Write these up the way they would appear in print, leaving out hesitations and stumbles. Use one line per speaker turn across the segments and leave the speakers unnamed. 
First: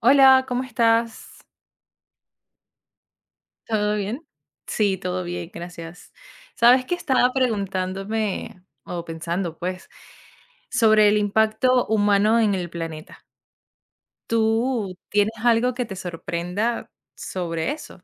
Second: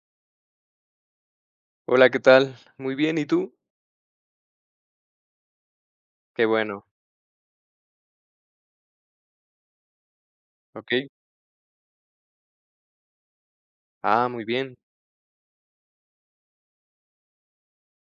Hola, ¿cómo estás?
Hola, ¿qué tal? Muy bien, ¿y tú?
¿Todo bien? Sí, todo bien, gracias.
Qué
Sabes
bueno,
que estaba preguntándome o pensando, pues,
¿ok?
sobre el impacto humano en el planeta.
Ah, muy bien.
¿Tú tienes algo que te sorprenda sobre eso,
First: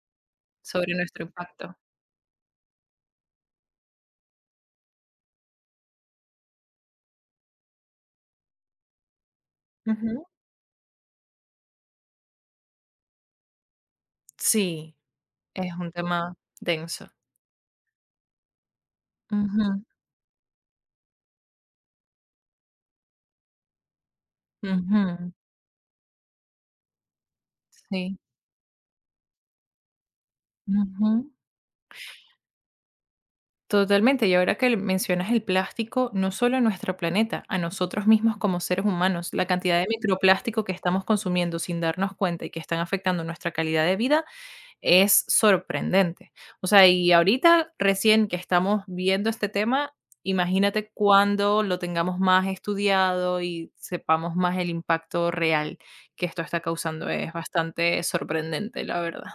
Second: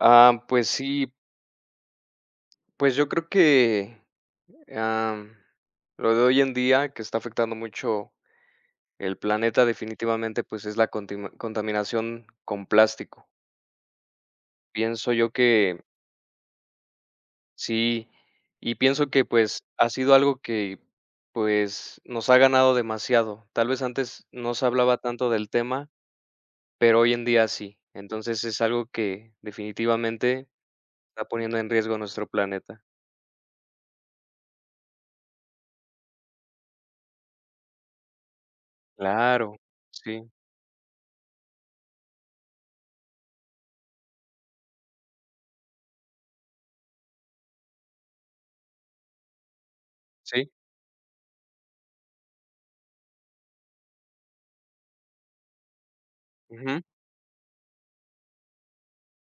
Ah, pues
sobre
sí,
nuestro impacto?
pues yo creo que, am, lo de hoy en día que está afectando mucho el planeta
Ujú.
definitivamente, pues es la contima contaminación con plástico.
Sí,
Pienso yo
es
que
un tema denso.
sí, y pienso que, pues,
Ujú,
ha sido algo que, pues, nos ha ganado demasiado. Tal vez antes no se hablaba tanto
ujú,
del tema, pero hoy en día sí.
sí.
Entonces es algo que definitivamente está poniendo en riesgo nuestro planeta.
Totalmente, y ahora que mencionas el plástico, no solo a nuestro planeta, a nosotros mismos como seres humanos, la
Claro,
cantidad de
sí,
microplástico que estamos consumiendo sin darnos cuenta y que están afectando nuestra calidad de vida es sorprendente. O sea, y ahorita recién que estamos viendo este tema,
sí,
imagínate cuando lo tengamos más estudiado y sepamos más el impacto real que esto está
ujú,
causando. Es bastante sorprendente, la verdad.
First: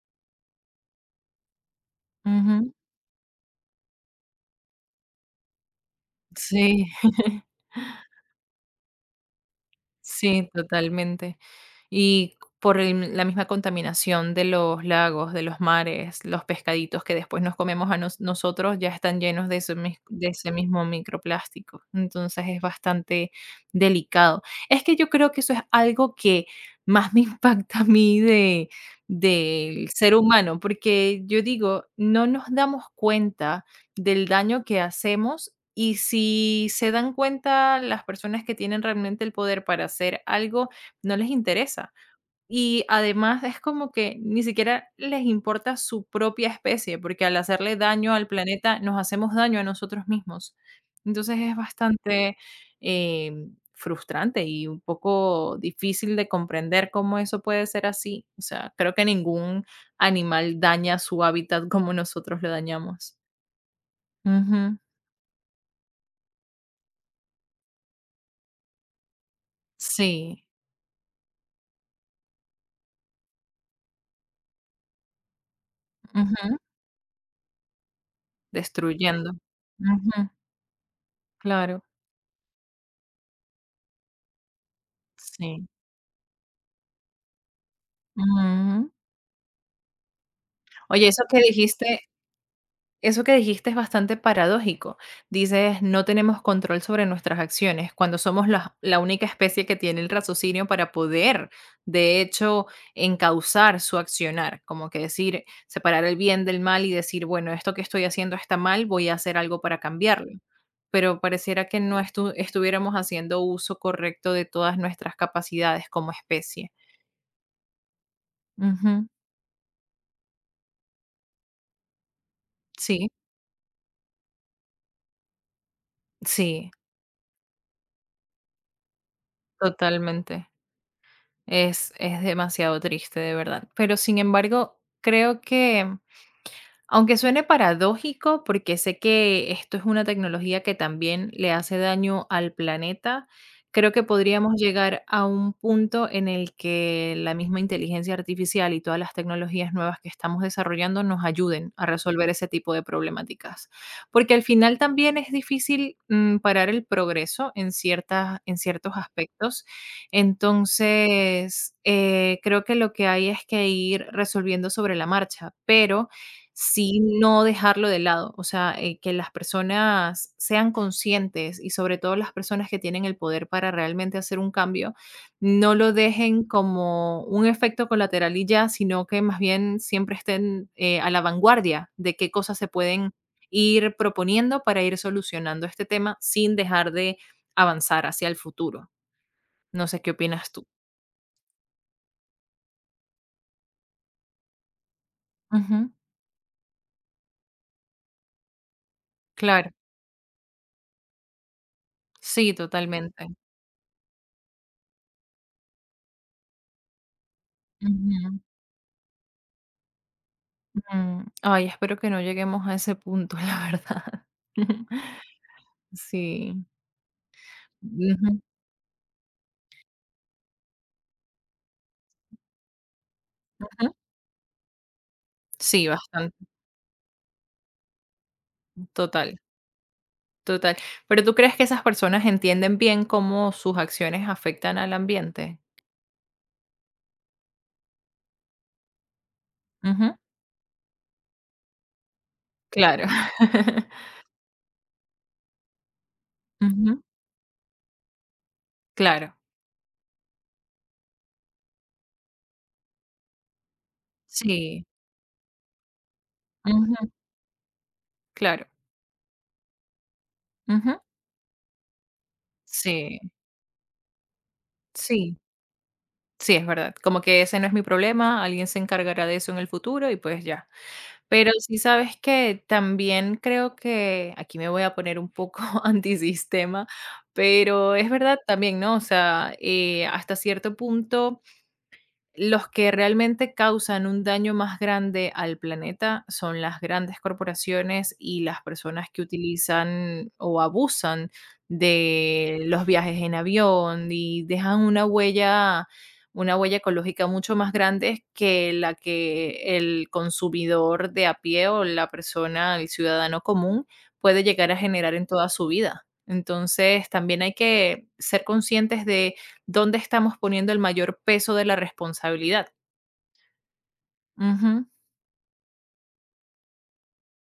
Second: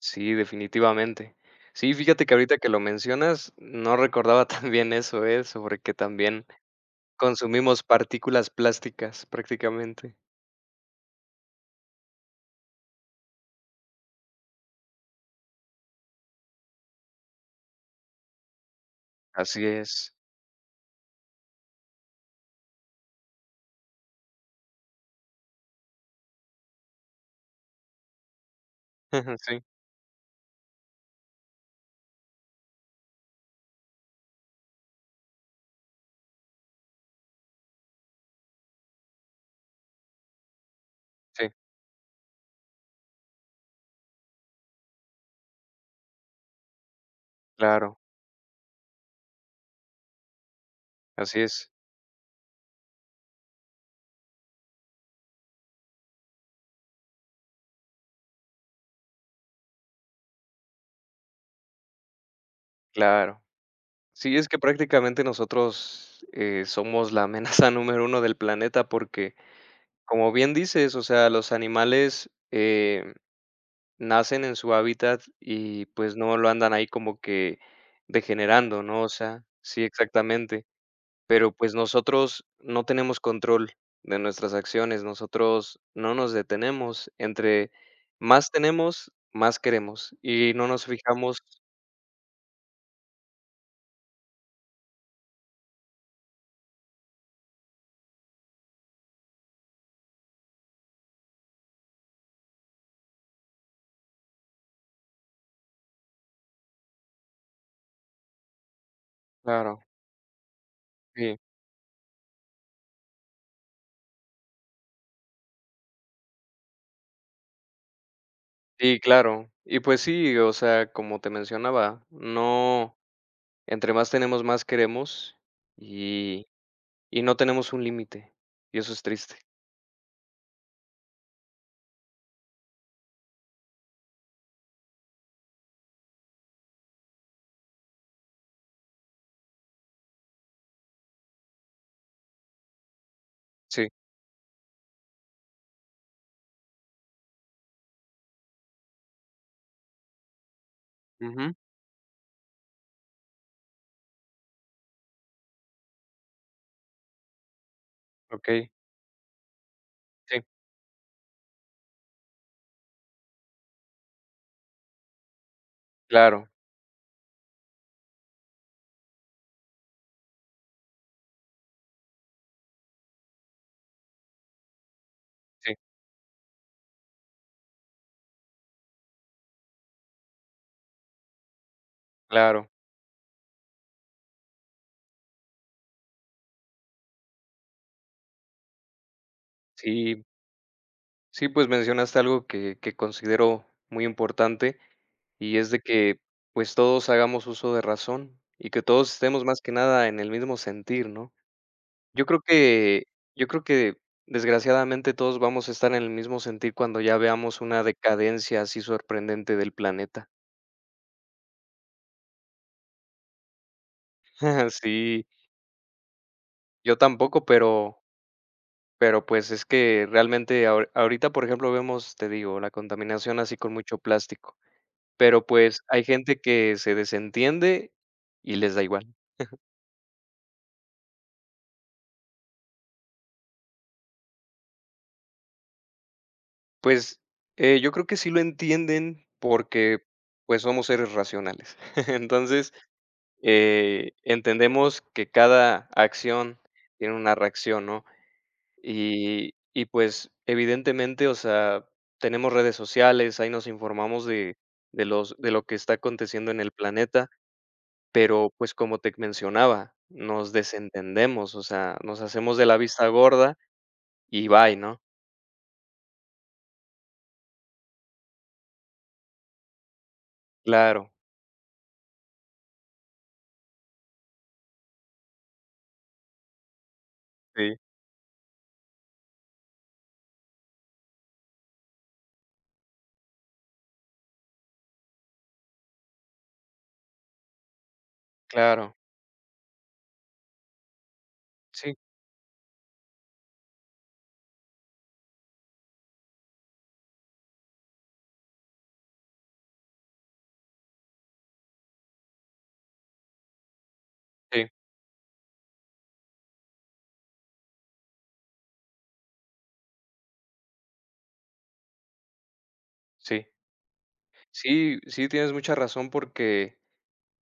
sí, definitivamente. Sí, fíjate que ahorita que
Ujú.
lo mencionas, no recordaba tan bien eso, sobre que también
Sí.
consumimos partículas plásticas prácticamente.
Sí, totalmente. Y por la misma contaminación de los lagos, de los mares, los pescaditos que después nos comemos a nosotros ya están llenos de
Así
ese,
es.
de ese mismo microplástico. Entonces es bastante delicado. Es que yo creo que eso es algo que más me impacta a mí de,
Sí,
del ser humano, porque yo digo, no nos damos cuenta del daño que hacemos y si se dan cuenta las personas que tienen realmente el poder para hacer algo, no les
sí,
interesa. Y además es como que ni siquiera les importa su propia especie, porque al hacerle
claro,
daño al planeta nos hacemos daño a nosotros mismos. Entonces
así
es
es,
bastante eh, frustrante y un poco difícil de comprender cómo eso puede ser así. O sea, creo que ningún animal daña su hábitat como nosotros lo dañamos.
claro. Sí, es que
Ujú.
prácticamente nosotros, somos la amenaza número uno del planeta porque, como
Sí,
bien dices, o sea, los animales, nacen en su hábitat y, pues, no lo
ujú,
andan ahí como que degenerando, ¿no? O
destruyendo.
sea, sí,
Ujú,
exactamente. Pero, pues,
claro,
nosotros no tenemos control de nuestras acciones,
sí,
nosotros no nos detenemos. Entre más
ujú.
tenemos, más queremos, y no nos
Oye, eso
fijamos.
que dijiste Eso que dijiste es bastante paradójico. Dices, no tenemos control sobre nuestras acciones cuando somos la única especie que tiene el raciocinio para poder, de hecho, encauzar su accionar, como que decir, separar el bien del mal y decir, bueno, esto que estoy haciendo está mal, voy a hacer algo para
Claro,
cambiarlo. Pero
sí,
pareciera que no estuviéramos haciendo uso correcto de todas nuestras capacidades como especie.
sí,
Ujú,
claro. Y, pues sí, o sea, como te mencionaba, no,
sí,
entre más tenemos, más queremos, y
sí,
y no tenemos un límite, y eso es triste.
totalmente. Es demasiado triste, de verdad. Pero, sin embargo, creo que aunque suene paradójico, porque sé que esto es una tecnología que también le hace daño al planeta,
Sí.
creo que podríamos llegar a un punto en el que la misma inteligencia artificial y todas las tecnologías nuevas que estamos desarrollando nos ayuden a resolver ese tipo de problemáticas. Porque al final también es difícil parar el progreso en, ciertas, en
Okey,
ciertos aspectos.
sí,
Entonces, creo que lo que hay es que ir resolviendo sobre la marcha, pero
claro,
sí, no dejarlo de lado, o sea, que las personas sean conscientes y sobre todo las personas que tienen el poder para realmente hacer un cambio,
sí,
no lo dejen como un efecto colateral y ya, sino que más bien siempre estén a la vanguardia de qué cosas se
claro.
pueden ir proponiendo para ir solucionando este tema sin dejar de avanzar hacia el futuro. No sé qué
Sí,
opinas tú.
sí, pues mencionaste algo que considero muy importante, y es de
Ujú,
que, pues, todos hagamos uso de razón, y que todos estemos más
claro,
que nada en el mismo sentir, ¿no? Yo creo
sí,
que
totalmente.
yo creo que desgraciadamente todos vamos a estar en el mismo sentir cuando ya veamos una decadencia así sorprendente del planeta.
Mm, ay, espero que no lleguemos a ese punto, la verdad.
Sí,
Sí.
yo tampoco, pero
Ujú,
Pues, es que realmente ahorita, por ejemplo, vemos, te digo, la contaminación así con
ujú.
mucho plástico, pero, pues,
Sí,
hay
bastante,
gente que se desentiende y les da igual.
total, total. Pero ¿tú crees que esas personas entienden bien cómo sus acciones afectan al ambiente?
Pues, yo creo que sí lo entienden porque,
Ujú,
pues, somos seres racionales. Entonces,
claro.
entendemos que cada acción
Ujú,
tiene una reacción, ¿no?
claro.
Pues, evidentemente, o sea, tenemos redes sociales, ahí nos informamos de
Sí.
de los de lo que está aconteciendo en el
Ujú,
planeta. Pero,
claro.
pues, como te mencionaba, nos
Ujú,
desentendemos, o sea, nos hacemos de la vista
sí,
gorda y bye, ¿no?
sí, sí, es verdad. Como que ese no es mi problema, alguien se encargará de eso en el futuro y pues ya.
Claro,
Pero sí sabes que también creo que aquí me voy a poner un poco antisistema,
sí,
pero es verdad también, ¿no? O sea, hasta cierto punto los que realmente causan un daño más grande al planeta son las grandes corporaciones y las
claro.
personas que utilizan o abusan
Sí,
de los viajes en avión y dejan una huella ecológica mucho más grande que la que el consumidor de a pie o la persona, el ciudadano común, puede
sí,
llegar a generar en toda su vida. Entonces, también hay que ser conscientes de ¿dónde estamos poniendo el mayor peso de la responsabilidad?
sí.
Ujú,
Sí, sí, tienes mucha razón porque,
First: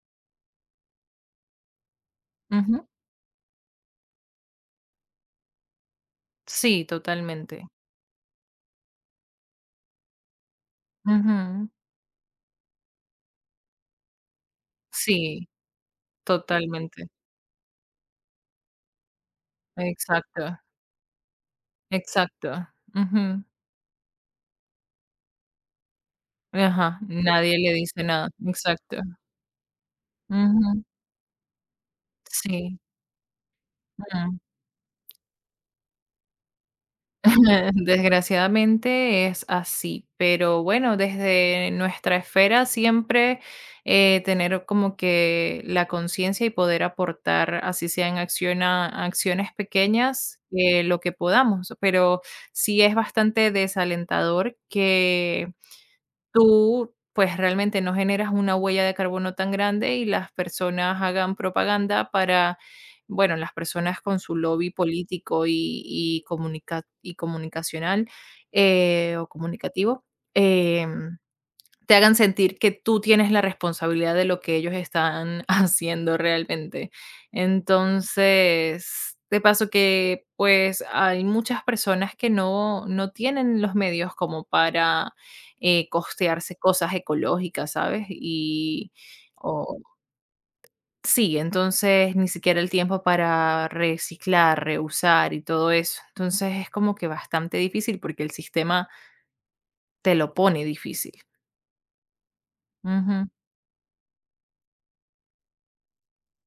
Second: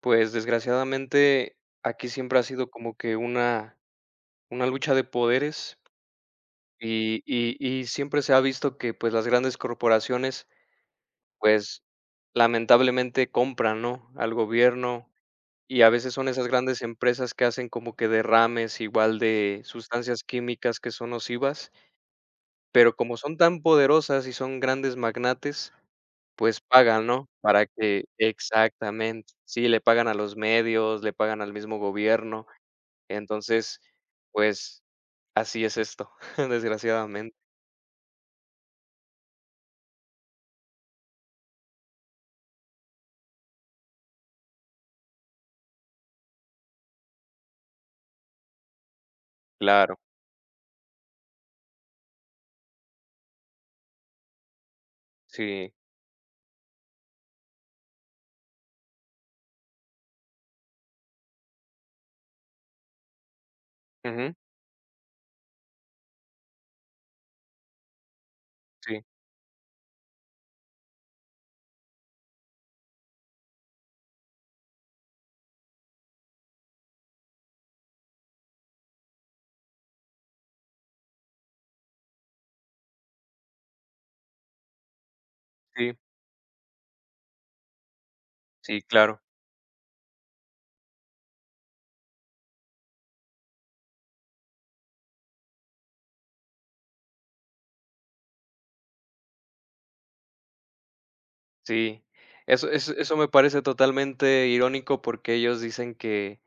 pues, desgraciadamente aquí siempre ha sido
ujú.
como que una lucha de poderes
Sí,
y y
totalmente.
y siempre se ha visto que, pues, las grandes corporaciones,
Ujú.
pues, lamentablemente compran, ¿no?, al gobierno.
Sí,
Y a veces son esas grandes
totalmente.
empresas que hacen como que derrames igual de sustancias
Exacto,
químicas que son nocivas,
exacto.
pero como son
Ujú.
tan poderosas y son grandes magnates, pues
Ajá,
pagan, ¿no?
nadie
Para
le dice
que
nada. Exacto.
exactamente, sí, le pagan a los
Ujú.
medios, le pagan al mismo gobierno.
Sí.
Entonces, pues así es esto, desgraciadamente.
Desgraciadamente es así, pero bueno, desde nuestra esfera siempre tener como que la conciencia y poder aportar, así sean acciones
Claro,
pequeñas, lo que podamos, pero sí es bastante desalentador que
sí.
tú, pues, realmente no generas una huella de carbono tan grande y las personas hagan propaganda para, bueno, las personas con
Ujú,
su lobby político y y comunicacional
sí,
o comunicativo. em, Te hagan sentir que tú tienes la responsabilidad de lo que ellos están haciendo realmente. Entonces, de paso que pues hay muchas personas que no tienen los medios como para
sí,
costearse cosas ecológicas, ¿sabes?
sí,
Y
claro,
o- sí, entonces ni siquiera el tiempo para reciclar, reusar y todo eso. Entonces es como que bastante difícil porque el sistema te lo pone difícil.
sí. Eso me
Ujú,
parece totalmente irónico porque ellos dicen que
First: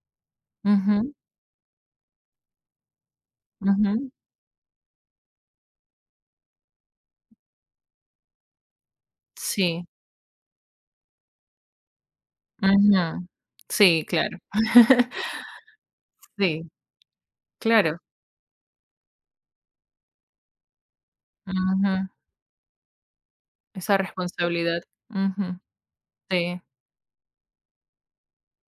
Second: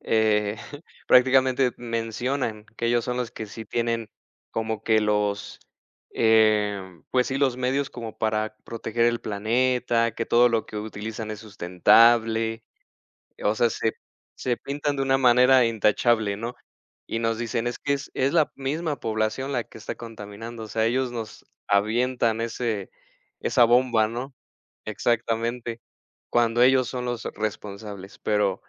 eh,
ujú,
prácticamente mencionan que ellos son los que sí tienen
ujú.
como que los, pues sí, los medios como para proteger el
Sí,
planeta, que todo lo que utilizan es sustentable,
ujú.
o sea, se,
Sí, claro.
se pintan de una manera intachable, ¿no?
Sí,
Y nos dicen, es que
claro.
es la misma población la que está contaminando, o sea, ellos nos
Ujú.
avientan esa
Esa
bomba, ¿no?
responsabilidad. Ujú.
Exactamente,
Sí.
cuando ellos son los responsables, pero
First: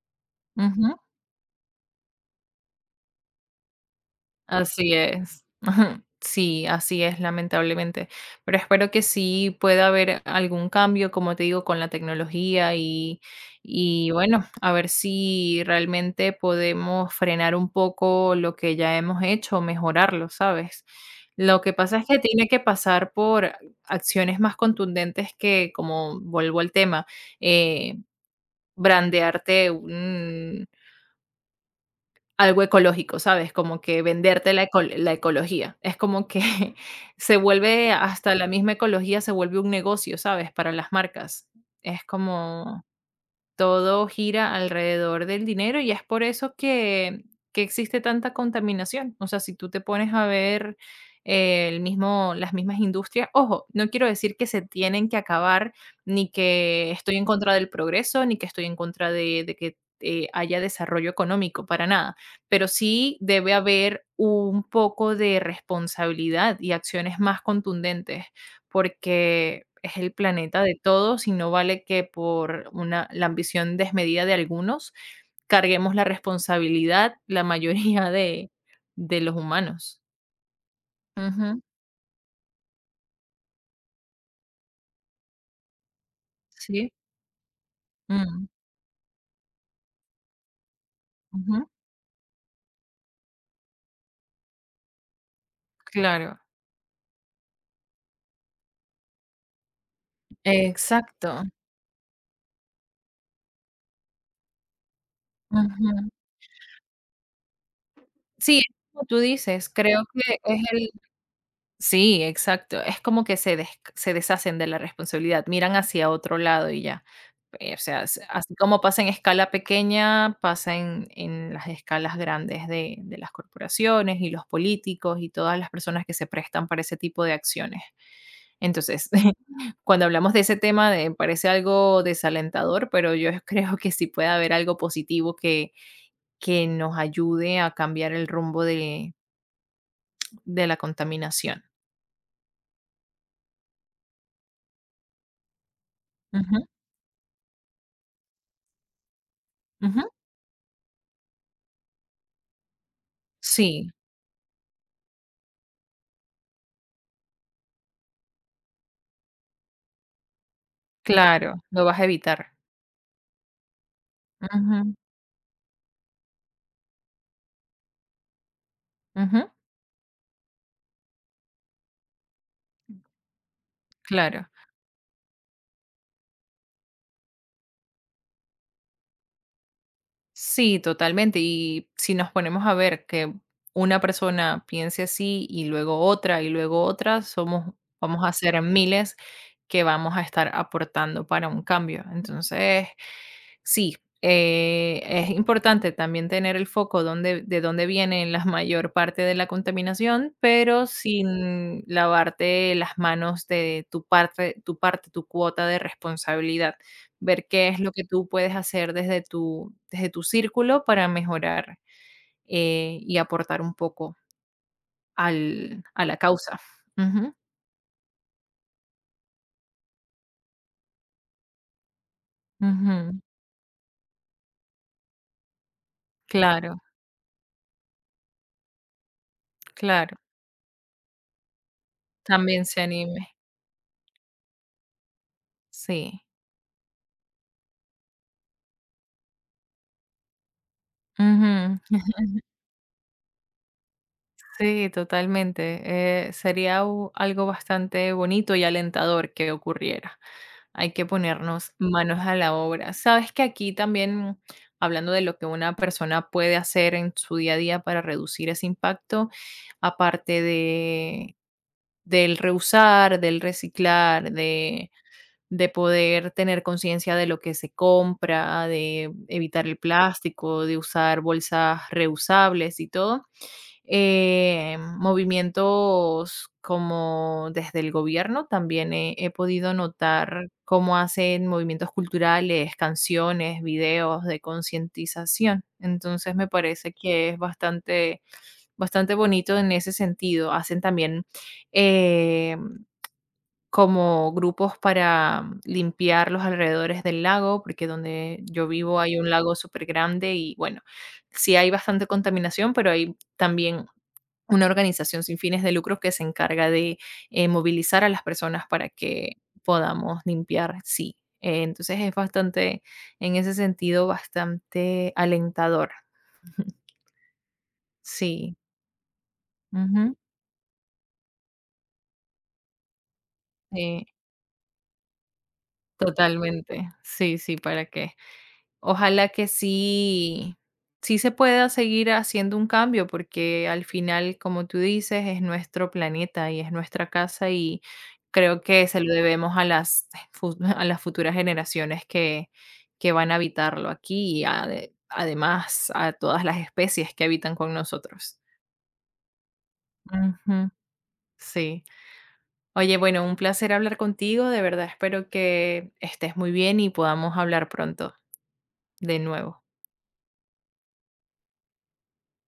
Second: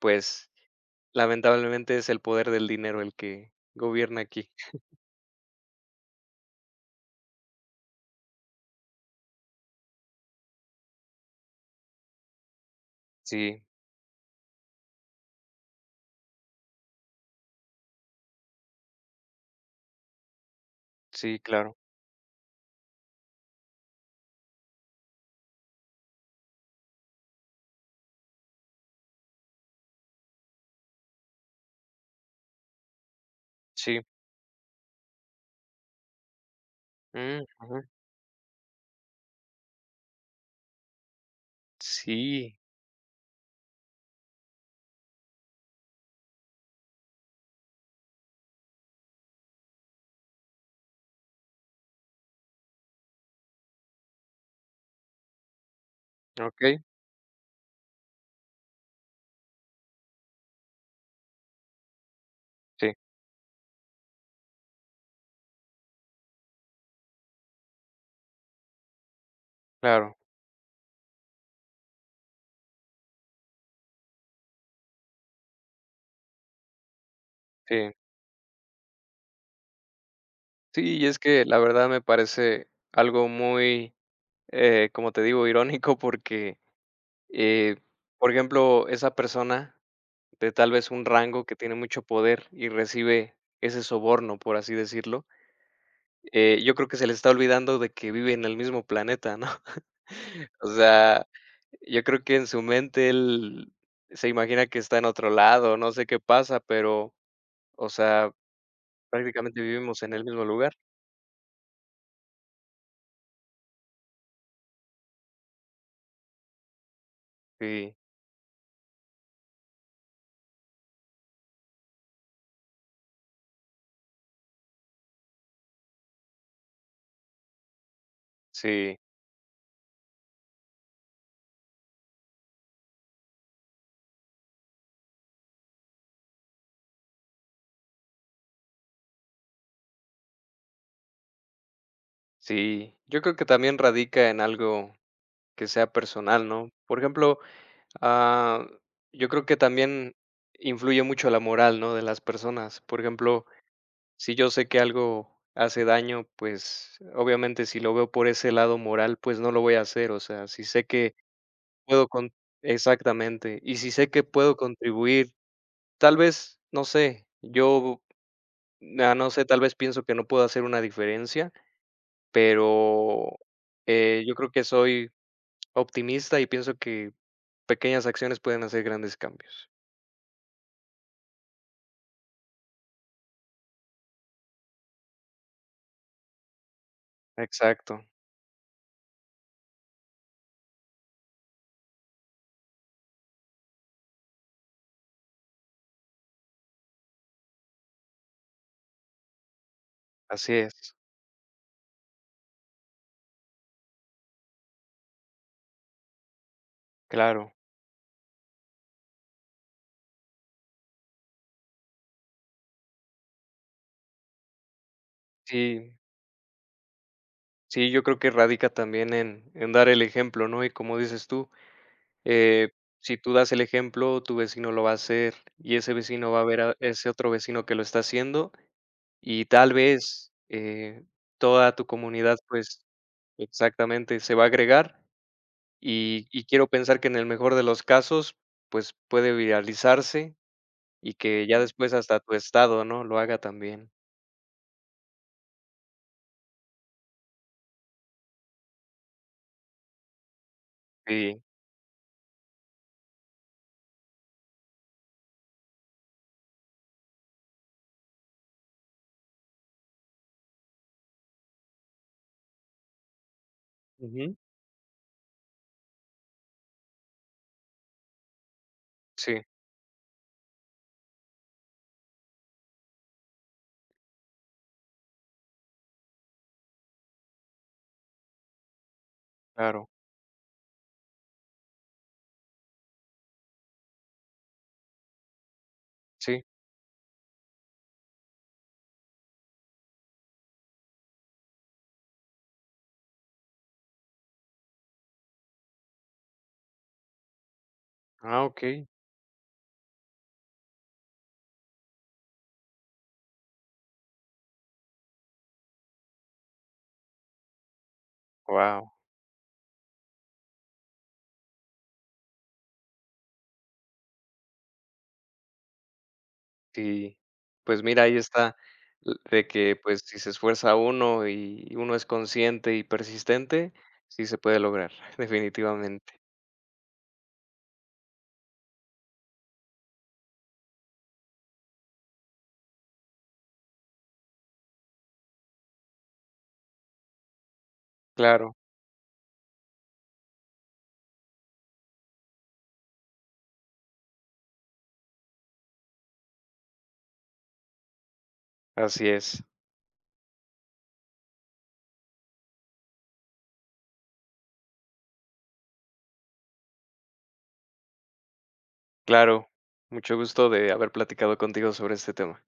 pues
Ujú.
lamentablemente es el poder del dinero el que gobierna aquí.
Así es. Ujú. Sí, así es, lamentablemente. Pero espero que sí pueda haber algún cambio, como te digo, con la tecnología
Sí,
y bueno, a ver si realmente podemos frenar un poco lo que ya hemos hecho, mejorarlo, ¿sabes?
sí,
Lo que
claro,
pasa es que tiene que pasar por acciones más contundentes que, como vuelvo al tema, eh, brandearte un, algo ecológico, ¿sabes? Como
sí,
que venderte la eco la ecología. Es como que se
mm, ujú,
vuelve hasta la misma ecología se vuelve un negocio, ¿sabes? Para las marcas. Es
sí,
como todo gira alrededor del dinero y es por eso que existe tanta contaminación. O sea, si tú te pones a ver las mismas industrias, ojo, no quiero decir que se tienen que acabar, ni
okey,
que estoy en contra del progreso, ni que estoy en contra de que haya desarrollo económico, para nada, pero
sí,
sí debe haber un poco de responsabilidad y acciones más contundentes porque es el
claro,
planeta de todos y no vale que por una la ambición desmedida de algunos carguemos la responsabilidad, la
sí.
mayoría de los humanos.
Sí, y es que la
Ujú.
verdad me parece algo muy, como te digo, irónico porque,
Sí.
eh, por
Mm.
ejemplo, esa persona de tal vez un rango que
Ujú.
tiene mucho poder y recibe ese soborno, por así decirlo,
Claro.
yo creo que se le está olvidando de que vive en el mismo planeta, ¿no? O sea,
Exacto.
yo creo que en su mente él se imagina que está en otro lado, no sé
Ujú.
qué pasa, pero, o sea,
Sí, como tú
prácticamente
dices,
vivimos
creo
en el
que
mismo
es
lugar.
sí, exacto. Es como que se deshacen de la responsabilidad, miran hacia otro lado y ya. O
Sí,
sea, as así como pasa en escala pequeña, pasa en las escalas grandes de las corporaciones y los políticos y todas las personas que se prestan para ese tipo de acciones.
sí,
Entonces, cuando hablamos de ese tema, de parece algo desalentador, pero yo creo que sí puede haber algo positivo que nos ayude a cambiar el rumbo de la contaminación.
sí. Yo creo que también radica en algo que sea personal,
Ujú,
¿no? Por ejemplo, ah, yo creo que
ujú.
también influye mucho la moral, ¿no? De las personas. Por ejemplo,
Sí.
si yo sé que algo hace daño, pues obviamente si lo veo por ese lado moral, pues no lo voy a hacer. O sea, si sé que
Claro, lo vas a
Puedo con
evitar.
exactamente. Y si sé que puedo
Ujú,
contribuir, tal vez, no sé, yo, no sé,
ujú,
tal vez pienso que no puedo hacer una diferencia, pero, yo
claro.
creo que soy optimista y pienso que pequeñas acciones pueden hacer grandes cambios.
Sí, totalmente. Y si nos ponemos a ver que una persona piense así y luego otra, somos,
Exacto,
vamos a ser miles que vamos a estar aportando para un cambio. Entonces, sí, es importante también tener el foco donde, de dónde viene la mayor parte de la contaminación,
así
pero
es,
sin lavarte las manos de tu parte, tu parte, tu cuota de responsabilidad ver
claro.
qué es lo que tú puedes hacer desde tu círculo para mejorar, y aportar un poco al
Sí,
a la causa. Ujú,
sí, yo creo que radica también en dar el ejemplo, ¿no? Y como dices tú, eh, si
ujú.
tú das el ejemplo, tu vecino lo va a hacer y ese vecino va a ver a
Claro,
ese otro vecino que lo está haciendo. Y tal
claro.
vez, toda tu comunidad,
También se
pues,
anime.
exactamente, se va a agregar,
Sí.
y quiero pensar que en el mejor de los casos, pues, puede viralizarse y que ya
Ujú.
después hasta tu estado, ¿no?, lo haga también.
Sí, totalmente. Sería u algo bastante bonito y alentador que ocurriera. Hay que
Sí.
ponernos manos a la obra. Sabes que aquí también, hablando de lo que una persona puede hacer en su día a día para reducir ese impacto, aparte de del reusar, del reciclar,
Ujú.
de poder tener conciencia de lo que se compra, de
Sí,
evitar el plástico, de usar bolsas reusables y todo, movimientos como desde el gobierno, también he podido
claro.
notar cómo hacen movimientos culturales, canciones, videos de concientización. Entonces
Sí.
me parece que es bastante, bastante bonito en ese sentido. Hacen también eh, como grupos para limpiar los alrededores del lago, porque
Ah,
donde yo
okey.
vivo hay un lago súper grande y bueno, sí hay bastante contaminación, pero hay también una organización sin fines de lucro que se encarga de, movilizar a las personas para
Wow.
que podamos limpiar, sí. Entonces es bastante, en ese sentido, bastante alentador.
Sí. Pues mira, ahí está,
Sí,
l de que, pues,
ujú,
si se esfuerza uno y uno es consciente y persistente,
sí,
sí se puede lograr, definitivamente.
totalmente. Sí, sí, ¿para qué? Ojalá que sí, sí se pueda seguir haciendo un cambio, porque al final, como tú dices, es nuestro planeta y es nuestra casa y
Claro,
creo que se lo debemos a las, a las futuras generaciones que van a habitarlo aquí y además a todas las especies que habitan con nosotros.
así es.
Ujú, sí. Oye, bueno, un placer hablar contigo. De verdad, espero que estés muy bien y podamos hablar pronto de
Claro,
nuevo.
mucho gusto de haber platicado contigo sobre este tema.